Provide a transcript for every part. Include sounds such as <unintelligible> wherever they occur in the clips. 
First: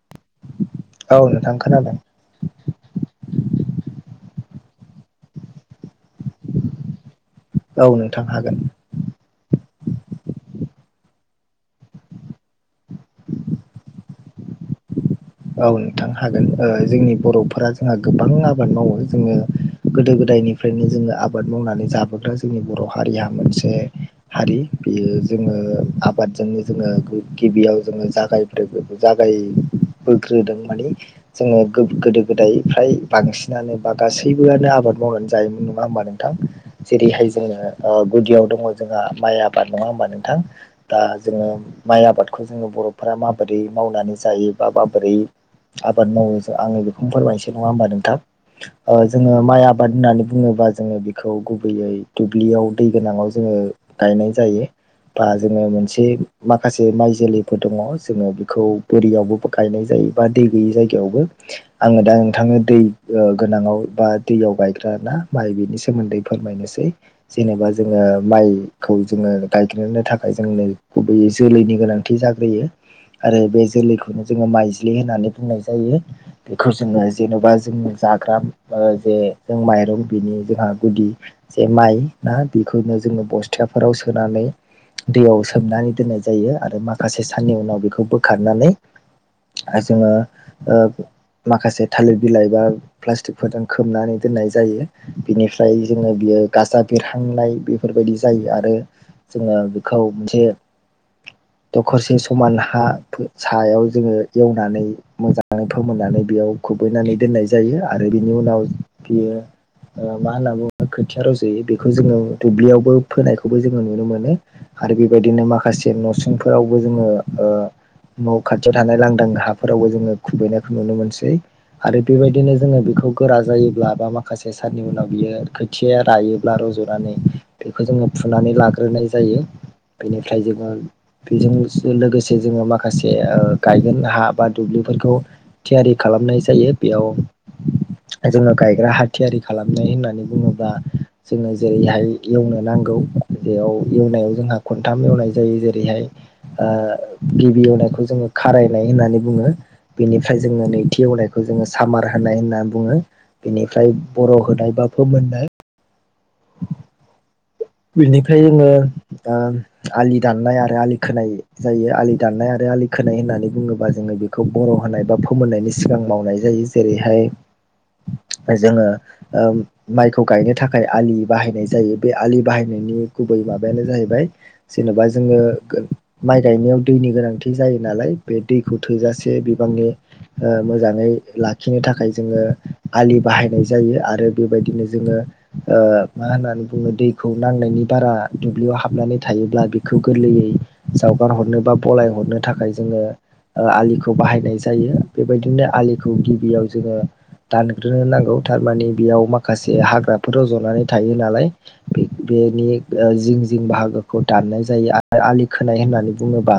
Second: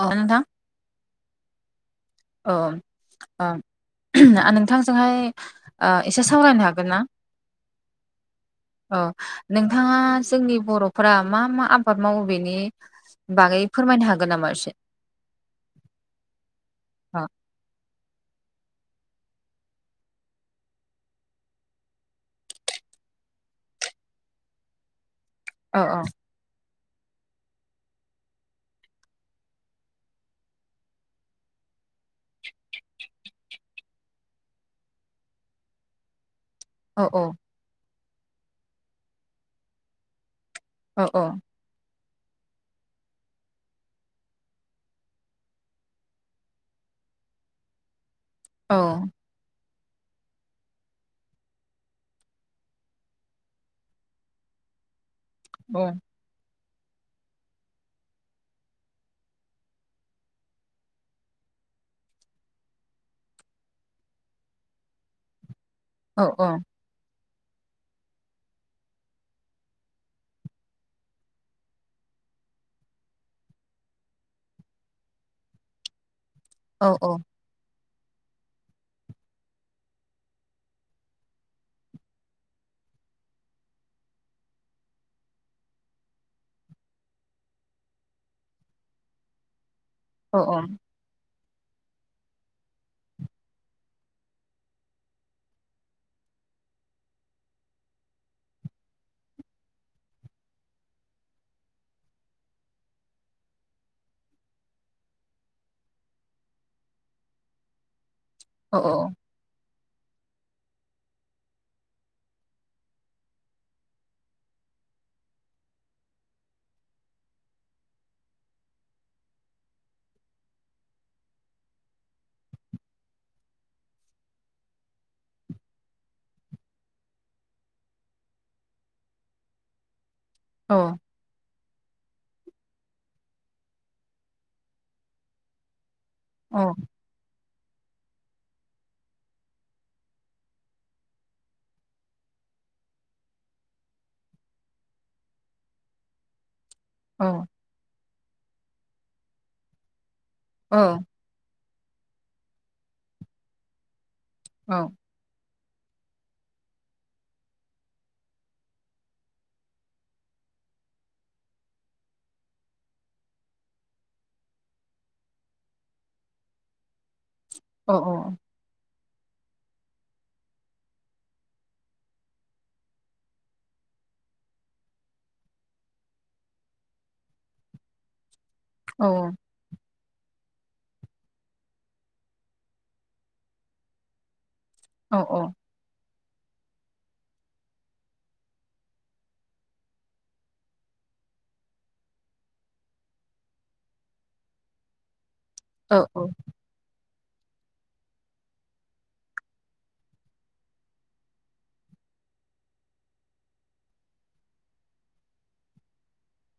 अ नोंथां। औ नोंथां खोनादों। ओम ओ आ नोंथांजोंहाय आ एसे सावरायनो हागोन ना? औ नोंथां हागोन। अ नोंथाङा जोंनि बर'फोरा मा मा आबाद मावो बेनि बागै फोरमायनो हागोन नामा एसे? औ नोंथां हागोन ओ जोंनि अ बर'फोरा जोंहा गोबां आबाद मावो जोङो गोदो गोदायनिफ्रायनो जोङो आबाद मावनानै जाबोग्रा जोंनि बर' हारिया मोनसे हारि। बियो जोङो औ आबादजोंनो जोङो गिबियाव जोङो जागाय ब्रोगो जागाय बोग्रोदों मानि जोङो गोद गोदो गोदाय फ्राय बांसिनानो बा गासैबोआनो आबाद मावनानै जायोमोन नङा होमबा नों थां औ जेरैहाय औ जोङो ओ गुदियाव दङ जोंहा माइ आबाद नङा होमबा नोंथां? दा जोङो माइ आबादखौ जोङो बर'फोरा माबोरै मावनानै जायो बा माबोरै आबाद मावो जो आङो बेखौनो फोरमायनोसै नङा होमबा नोंथां? औ ओ जोङो माइ आब बाद होननानै बुङोबा जोङो बिखौ गुबैयै दुब्लियाव दै गोनाङाव जोङो गायनाय जायो बा जोङो औ मोनसे माखासे माइ जोलैफोर दङ जोङो बिखौ बोरियावबो गायनाय जायो बा दै गैयै जायगायावबो आङो दा नोंथांनो दै ओ गोनाङाव बा दैयाव गायग्राना माइ बिनि सोमोन्दै औ औ फोरमायनोसै। जेनेबा जोङो माइखौ जोङो गायग्रोनो थाखाय जोंनो गुबैयै जोलैनि गोनां थि जाग्रोयो आरो बे जोलैखौनो जोङो माइज्लि होननानै बुंनाय जायो। बेखौ जोङो औ औ जेन'बा जों जाग्रा ओ जे जों माइरं बिनि जोहा गुदि जे माइ ना बेखौनो जोङो बस्थाफोराव सोनानै दैयाव सोमनानै दोननाय जायो आरो माखासे साननि उनाव बेखौ बोखारनानै जोङो औ ओ माखासे थालिर बिलाइ बा प्लास्टिकफोरजों खोबनानै दोननाय जायो। बिनिफ्राय जोङो बियो गाजा बेरहांनाय बेफोरबायदि जायो आरो जोङो बेखौ मोनसे दखरसे समान हा सायाव जोङो एवनानै मोजाङै फोमोननानै बेयाव खुबैनानै दोननाय जायो। आरो बिनि उनाव औ बियो मा होनना बुङो खोथिया रज'यो बेखौ जोङो दुब्लियावबो फोनायखौबो जोङो नुनो मोनो। आरो बेबायदिनो माखासे न'सिंफोरावबो जोङो ओ न' खाथि खाथियाव थानाय लांदां हाफोरावबो जोङो खुबैनायखौ नुनो मोनसै। आरो बेबायदिनो जोङो बेखौ गोरा जायोब्ला बा माखासे साननि उनाव बियो खो थिया रायोब्ला रज'नानै बेखौ जोङो फुनानै लाग्रोनाय जायो। बेनिफ्राय जोङो बेजों लोगोसे जोङो माखासे ओ गायगोन हा बा दुब्लिफोरखौ थियारि खालामनाय औ जायो। बेयाव <inaudible> जोङो गायग्रा हा थियारि खालामनाय होननानै बुङोब्ला जोङो जेरैहाय एवनो नांगौ बेयाव एवनायाव जोंहा खनथाम एवनाय जायो जेरैहाय ओ औ औ गिबि एवनायखौ जोङो खारायनाय होननानै बुङो बेनिफ्राय जोङो नैथि एवनायखौ बेखौ जोङो सामार होनाय होनना बुङो बेनिफ्राय बर' होनाय बा फोमोननाय बिनिफ्राय जोङो ओ आलि दाननाय आरो आलि खोनाय जायो आलि दाननाय आरो आलि खोनाय होननानै बुङोबा जोङो बेखौ बर' होनाय बा फोमोननायनि सिगां मावनाय जायो। जेरैहाय अ अ जोङो ओ माइखौ गायनो थाखाय आलि बाहायनाय जायो बे आलि बाहायनायनि गुबै माबायानो जाहैबाय जेन'बा जोङो माइ गायनायाव दैनि गोनांथि जायो नालाय बे दैखौ थोजासे बि बांनि मोजाङै लाखिनो थाखाय जोङो आलि बाहायनाय जायो आरो बेबायदिनो जोङो ओ मा होननानै बुङो दैखौ नांनायनि बारा दुब्लियाव हाबनानै थायोब्ला बेखौ गोरलैयै जावगार हरनो बा बलाय हरनो थाखाय जोङो आलिखौ बाहायनाय जायो। बेबायदिनो आलिखौ गिबियाव जोङो दानग्रोनो नांगौ थारमाने बेयाव माखासे हाग्राफोर रज'नानै थायो नालाय। बेनि जिं जिं बाहागोखौ दाननाय जायो आरो आलि खोनाय होननानै बुङोबा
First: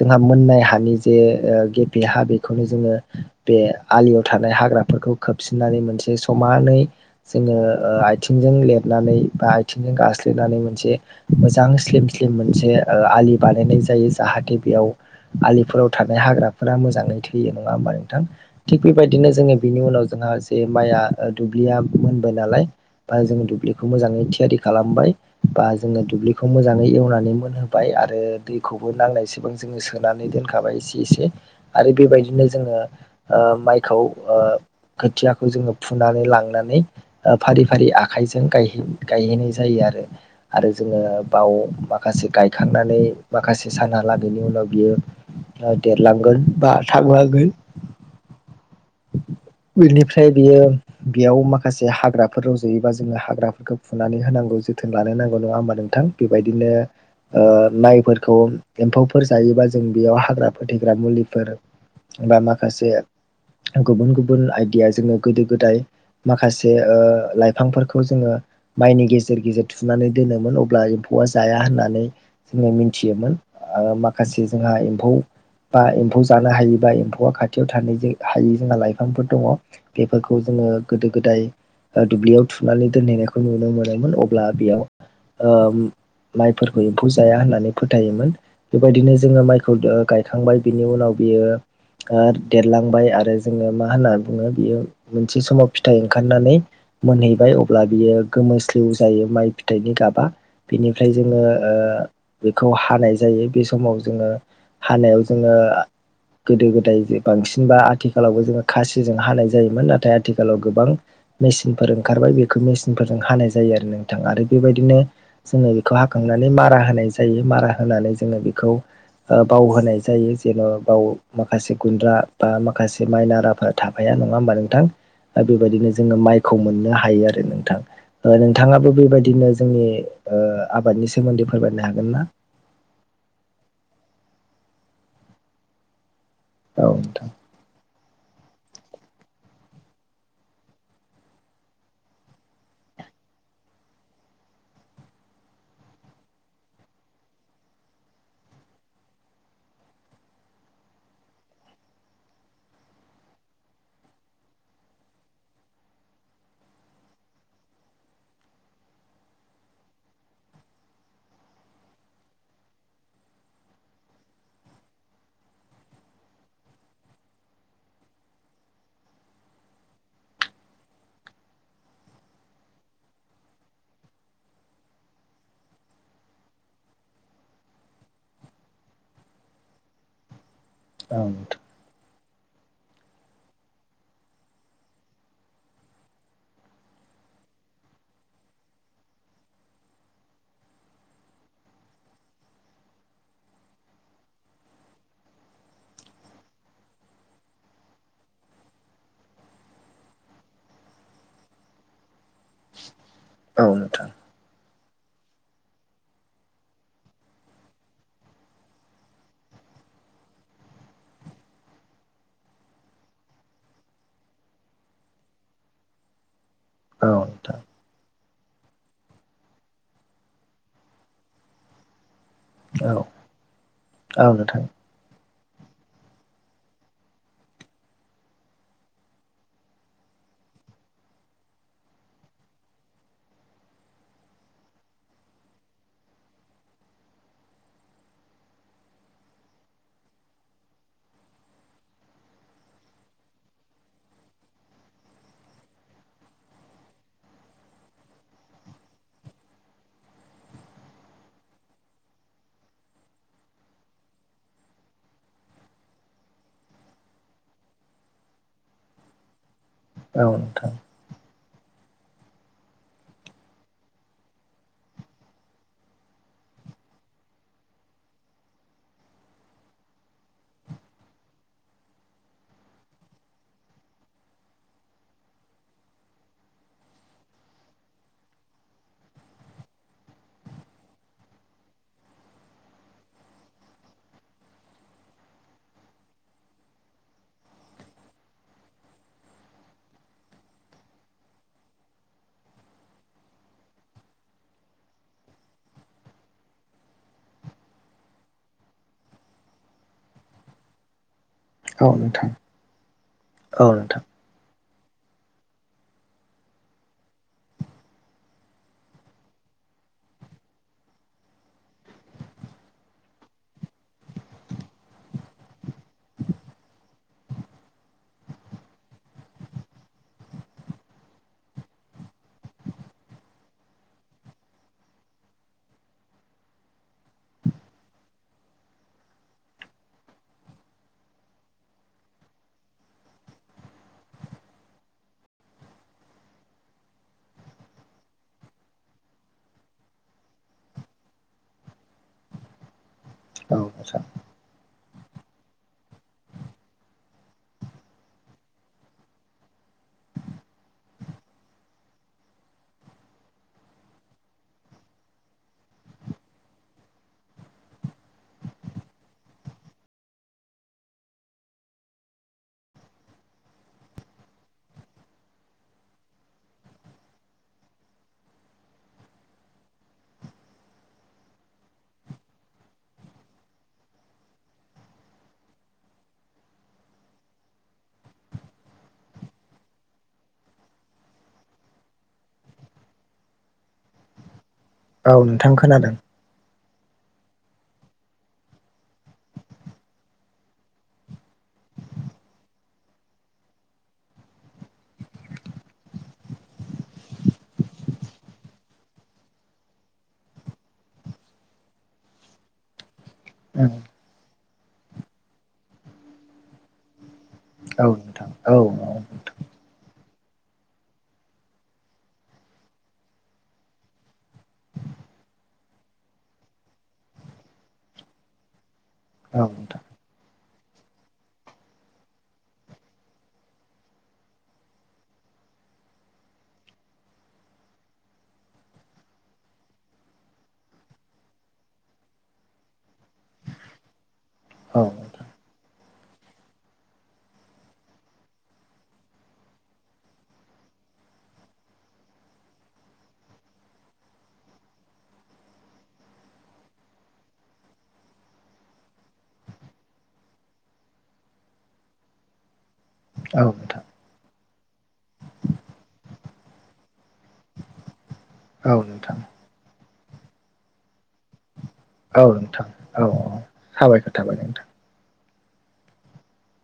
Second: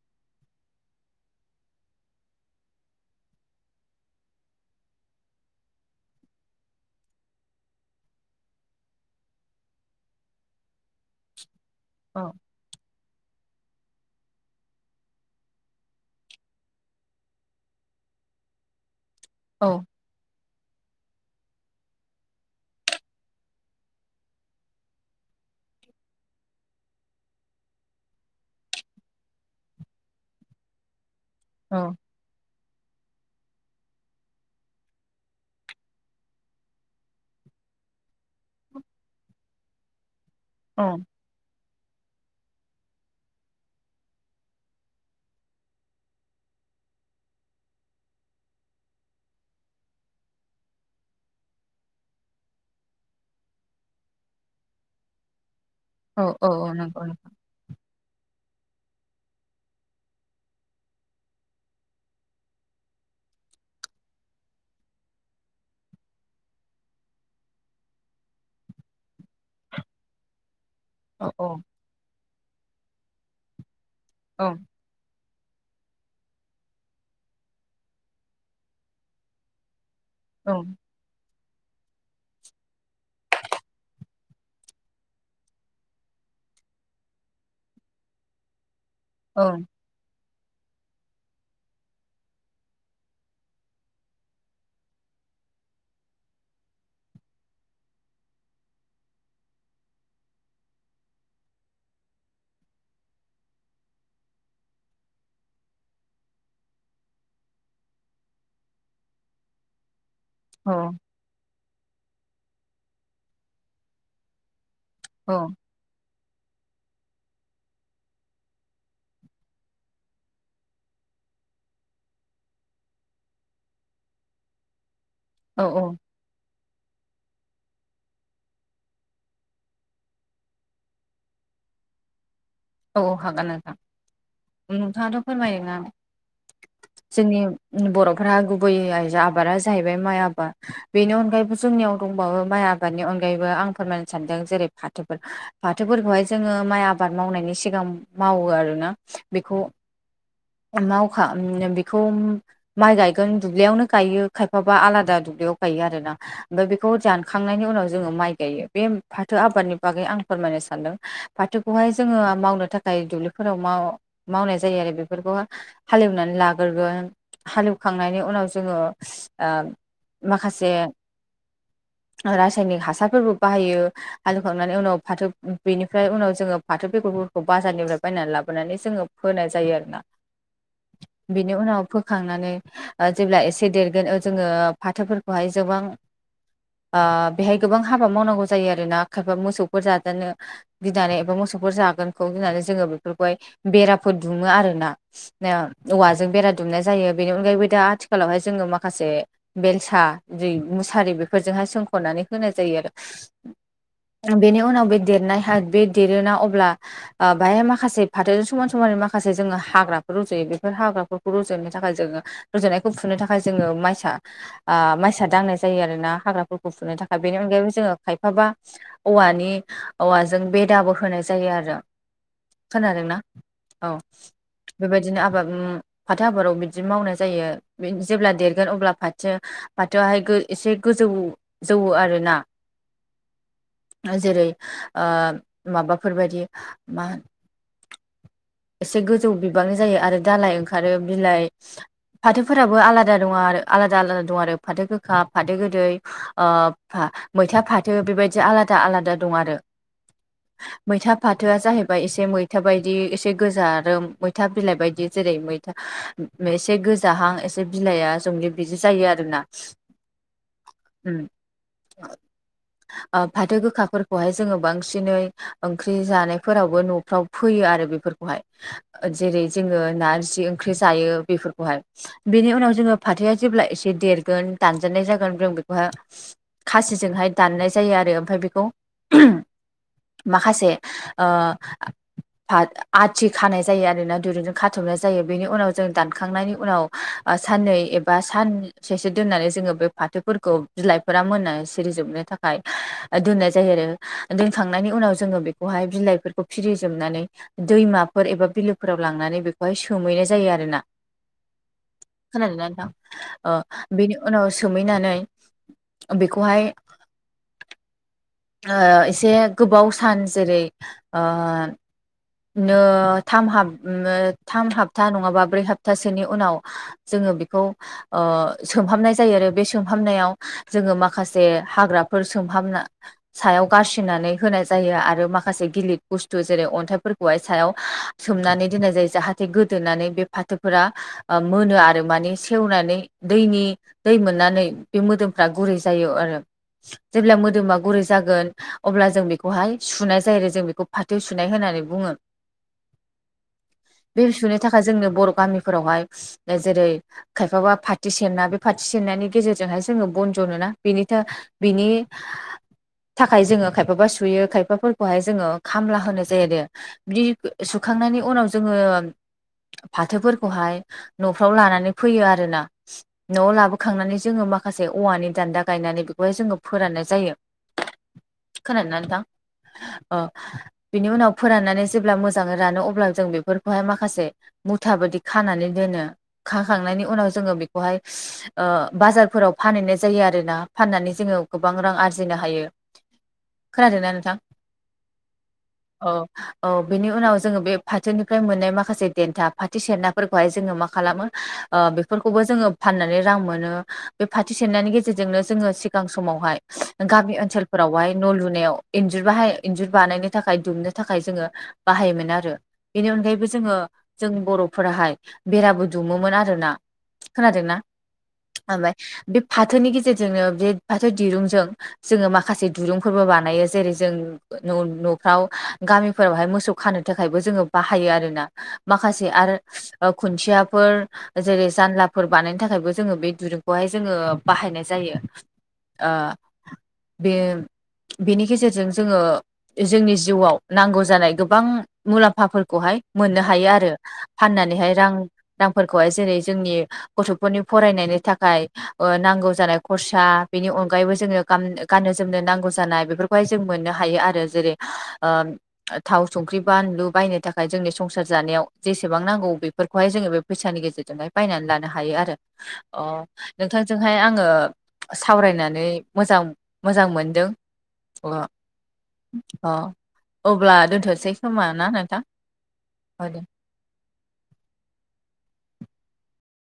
जोंहा मोननाय हानि जे ओ गेबे हा बेखौनो जोङो बे आलियाव थानाय हाग्राफोरखौ खोबसिननानै मोनसे समानै जोङो ओ आथिं जों लिरनानै बा आथिंजों गास्लिनानै मोनसे मोजां स्लिम औ स्लिम मोनसे आलि बानायनाय जायो जाहाथे बेयाव आलिफोराव थानाय हाग्राफोरा मोजाङै थैयो नङा होमबा नोंथां? थिग बेबायदिनो जोङो औ बिनि उनाव जोंहा जे माइया दुब्लिया मोनबाय नालाय बा जोङो दुब्लिखौ मोजाङै थियारि खालामबाय बा जोङो दुब्लिखौ मोजाङै एवनानै मोनहोबाय आरो दैखौबो नांनायसेबां जोङो सोनानै दोनखाबाय एसे एसे आरो बेबायदिनो जोङो माइखौ खोथियाखौ जोङो फुनानै लांनानै फारि फारि आ आखाइजों गायहै गायहैनाय जायो आरो आरो जोङो बाव माखासे गायखांनानै माखासे सानहालागैनि उनाव बियो देरलांगोन बा थांलांगोन। बेनिफ्राय बेयो बेयाव माखासे हाग्रा फोर रजयोबा जोङो हाग्राफोरखौ फुनानै होनांगौ जोथोन लानो नांगौ नङा होमबा नों थां औ बेबायदिनो नंगौ नंगौ ओ लाइफोरखौ एम्फौफोर जायोबा जों बेयाव हाग्रा फोथैग्रा मुलिफोर बा माखासे गुबुन गुबुन आयदिया जोङो गोदो गोदाय माखासे ओ लाइफांफोरखौ जोङो माइनि गेजेर गेजेर थुनानै दोनोमोन अब्ला एम्फौवा औ औ जाया होननानै जोङो मिथियोमोन औ माखासे जोंहा एम्फौ बा एम्फौ जानो हायो बा एम्फौआ खाथियाव थानोहायै जोंहा लाइफांफोर दङ बेफोरखौ औ जोङो गोदो गोदाय ओ दुब्लियाव थुनानै दोनहैनायखौ नुनो मोनोमोन अब्ला बेयाव ओ माइफोरखौ एम्फौ जाया होननानै फोथायोमोन बेबायदिनो जोङो औ माइखौ गायखांबाय बिनि उनाव बियो ओ देरलांबाय आरो जोङो मा होनना बुङो बियो मोनसे समाव फिथाइ ओंखारनानै मोनहैबाय अब्ला बियो गोमोस्लिउ जायो माइ फिथाइनि गाबा बेनिफ्राय जोङो ओ बेखौ हानाय जायो बे समाव जोङो हानायाव जोङो गोदो गोदाय बांसिनबा आथिखालावबो जोङो खासिजों हानाय जायोमोन नाथाय आथिखालाव गोबां मेचिनफोर ओंखारबाय बेखौ मेसिनफोरजों हानाय जायो आरो नोंथाङा आरो बेबायदिनो औ जोङो बेखौ हाखांनानै मारा होनाय जायो मारा होनानै जोङो बेखौ ओ बाव होनाय जायो जेन बाव माखासे गुन्द्रा बा माखासे माइनार आफाद थाफाया नङा होमबा नोंथां दा औ औ बेबायदिनो जोङो माइखौ मोननो हायो आरो नोंथां ओ नोंथाङाबो बेबायदिनो जोंनि ओ आबादनि सोमोन्दै फोरमायनो हागोन ना औ हागोन नोंथां नोंथाङाथ फोरमायोना औ नोंथां जोंनि बर'फ्रा गुबै आबादा जाहैबाय माइ आबाद बेनि अनगायैबो जोंनियाव दंबावो माइ आबा दनि अनगायैबो आं फोरमायनो सानदों जेरै फाथोफोर फाथोफोरखौहाय जोङो माइ आबाद मावनायनि सिगां मावो आरोना बेखौ मावखा बेखौ माइ गायगोन दुब्लियावनो गायो खायफाबा आलादा दुब्लियाव गायो आरोना ओमफ्राय बेखौ दानखांनायनि उनाव जोङो माइ गायो बे फाथो आबादनि बागै आं फोरमायनो सानदों फाथोखौहाय जोङो मावनो थाखाय दुब्लिफोराव माव मावनाय जायो आरो बेफो रखौ हालेवनानै लाग्रोगोन हालेवखांनायनि उनाव जोङो माखासे रासायनिक हासारफोरबो बाहायो हाएवखांनानै उनाव फाथो बेनिफ्राय उनाव जोङो फाथो बेगरखौ बाजारनिफ्राय बायनानै लाबोनानै जोङो फोनाय जायो आरोना औ नोंथां बिनि उनाव फोखांनानै जेब्ला एसे देरगोन जोङो फाथोफोरखौहाय जोबां आ बेहाय गोबां हाबा मावनांगौ जायो आरोना खायफा मोसौफोर जाजानो गिनानै एबा मोसौफोर जागोनखौ गिनानै जोङो बेफोरखौहाय बेराफोर दुुङो आरोना औवाजों बेरा दुमनाय जायो बेनि अनगायैबो दा आथिखालावहाय जोङो माखासे बेलसा जि मुसारि बेफोरजोंहाय सोंखनानै होनाय जायो आरो औ नोथां बेनि उनाव बे देरनाय हा बे देरोना अब्ला आ बाहाय माखासे फाथोजों समान समान माखासे जोङो हाग्रा रजयो बेफोर हाग्राफोरखौ रुजनो थाखाय जोङो रजनायखौ फुनो थाखाय जोङो माइसा आ माइसा दांनाय जायो आरो ना हाग्राफोरखौ फुनो औ थाखाय बेनि अनगायैबो जोङो खायफाबा औवानि औवाजों बेदाबो होनाय जायो आरो नोंथां खोनादोंना औ औ बेबायदिनो आबाद फाथो आबादाव बिदि मावनाय जायो जेब्ला देरगोन अब्ला फाथो फाथोआहाय एसे गोजौ जौवो आरोना जेरै ओ माबाफोरबायदि मा हो एसे गोजौ बिबांनि जायो आरो दालाइ ओंखारो बिलाइ फाथोफोराबो आलादा दङ आरो आलादा आलादा दं आरो फाथो गोखा फाथो गोदै ओ फा मैथा फाथो बेबायदि आलादा आलादा दं आरो मैथा फाथोआ जाहैबाय एसे मैथा बायदि एसे गोजा आरो मैथा बिलाइ बायदि जेरै मैथा एसे गोजाहां एसे बिलाइया जंब्लिद बिदि जायो। आरोना <unintelligible> औ नोंथां उम फाथो गोखाफोरखौहाय जोंङो बांसिनै ओंख्रि जानायफोरावबो न'फ्राव फोयो आरो बेफोरखौहाय जेरै जोंङो नारजि ओंख्रि जायो बेफोरखौहाय बेनि उनाव जोंङो फाथोआ जेब्ला एसे देरगोन दानजानाय जागोन जों बेखौहाय खासिजोंहाय दाननाय जायो आरो ओमफ्राय बेखौ माखासे आथि खानाय जायो आरोना दिरुंजों खाथ'नाय जायो। बेनि उनाव जों दानखांनायनि उनाव साननै एबा सान ससे दोननानै जोंङो बे फाथोफोरखौ बिलाइफोरा मोना सिरिजोबनो थाखाय दोननाय जायो आरो दोनखांनायनि उनाव जोंङो बेखौहाय बिलाइफोरखौ फिरिजोबनानै दैमाफोर एबा बिलोफोराव लांनानै बेखौहाय सोमहैनाय जायो आरोना औ नोंथां खोनादों नोथां औ नोंथां बेनि उनाव सोमहैनानै बेखौहाय एसे गोबाव सान जेरै नो थाम हाब थाम हप्ता नंङाबा ब्रै हप्तासोनि उनाव जोंङो बेखौ सोमहाबनाय जायो आरो बे सोमहाबनायाव जोंङो माखासे हाग्राफोर सोमहाबना सायाव गारसिननानै होनाय जायो आरो माखासे गिलिर बुस्थु जेरै अन्थाइफोरखौहाय सायाव सोमनानै दोननाय जायो जाहाथे गोदोनानै बे फाथोफोरा मोनो आरो माने सेवनानै दैनि दै मोननानै बे मोदोमफ्रा गुरै जायो आरो जेब्ला मोदोमा गुरै जागोन अब्ला जों बेखौहाय सुनाय जायो आरो जों बेखौ फाथो सुनाय होननानै बुंङो <inaudible> औ बे सुनो थाखाय जोंनो बर' गामिफोरावहाय जेरै खायफाबा फोथो सेरना बे फाथो सेरनायनि गेजेरजोंहाय जोंङो बन जनोना बेनि थाखाय बिनि थाखाय जोंङो खायफाबा सुयो खायफाफोरखौहाय जोंङो खामला होनो जायो आरो बिदि सुखांनायनि उनाव जोंङो फाथोफोरखौहाय न'फ्राव लानानै फैयो आरोना न'आव लाबोखांनानै जोंङो माखासे औवानि दान्दा गायनानै बेखौहाय जोंङो फोराननाय जायो। खोनादोंना नोंथां बिनि उनाव फोराननानै जेब्ला मोजांङै रानो अब्ला जों बेफोरखौहाय माखासे मुथााबायाददि खानानै दोनो खाखांनायनि उनाव जोंङो बेखौहाय बाजारफोराव फानहैनाय जायो आरोना फाननानै जोंङो गोबां रां आरजिायो बुजिनो हायो खोनादोंना नोंथां औ नोंथां खोनादों। औ औ बेनि उनाव जोंङो बे फाथोनिफ्राय मोननाय माखासे देन्था फाथो सेरनाफोरखौहाय जोंङो मा खालामो बेफोरखौबो जोंङो फाननानै रां मोनो बे फथि सेरनायनि गेजेरजोंनो जोंङो सिगां समावहाय गामि ओनसोलफोरावहाय न' लुनायाव इन्जुर बाहाय इन्जुर बानायनो थाखाय दुमनो थाखाय जोंङो बाहायोमोन आरो बेनि अनगायै उम जोंङो जों बर'फोराहाय बेराबो दुमोमोन आरोना खोनादोंनाा औ नोंथां औ ओमफ्राय बे फाथोनि गेजेरजोंनो बे फाथो दिरुंजों जोंङो माखासे दुरुंफोरबो बानायो जेरै जों न'फ्राव गामिफोरावहाय मोसौ खानो थाखायबो जोंङो बाहायो आरो ना माखासे औ आरो नोंथां ओ खुन्थियाफोर जेरै जानलाफोर बानायनो थाखायबो जोङो बे दुरुंखौहाय जोङो बाहायनाय जायो। ओ बे बेनि गेजेरजों जोङो जोंनि जिउआव नांगौ जानाय गोबां मुलाम्फाफोरखौहाय मोननो हायो आरो औ फाननानैहाय रां नोंथां रांफोरखौहाय जेरै जोंनि गथ'फोरनि फरायनायनि थाखाय नांगौ ओ नांगौ खरसा बेनि अनगायैबो जोङो गाम गाननो जोमनो नांगौ जानाय बेफोरखौहाय जों मोननो हायो आरो जेरै ओ थाव संख्रि बानलु बायनो थाखाय जोंनि संसार जानायाव जेसेबां नांगौ बेफोरखौहाय जोङो बे फैसानि गेजेरजोंहाय बायनानै लानो हायो आरो। अ औ नोंथां नोंथांजोंहाय आङो सावरायनानै मोजां मोजां मोनदों अ औ नोंथां। अ अब्ला दोनथ'नोसै खोमाना नों औ नोंथां औ औ साबायखर थाबाय नोंथां।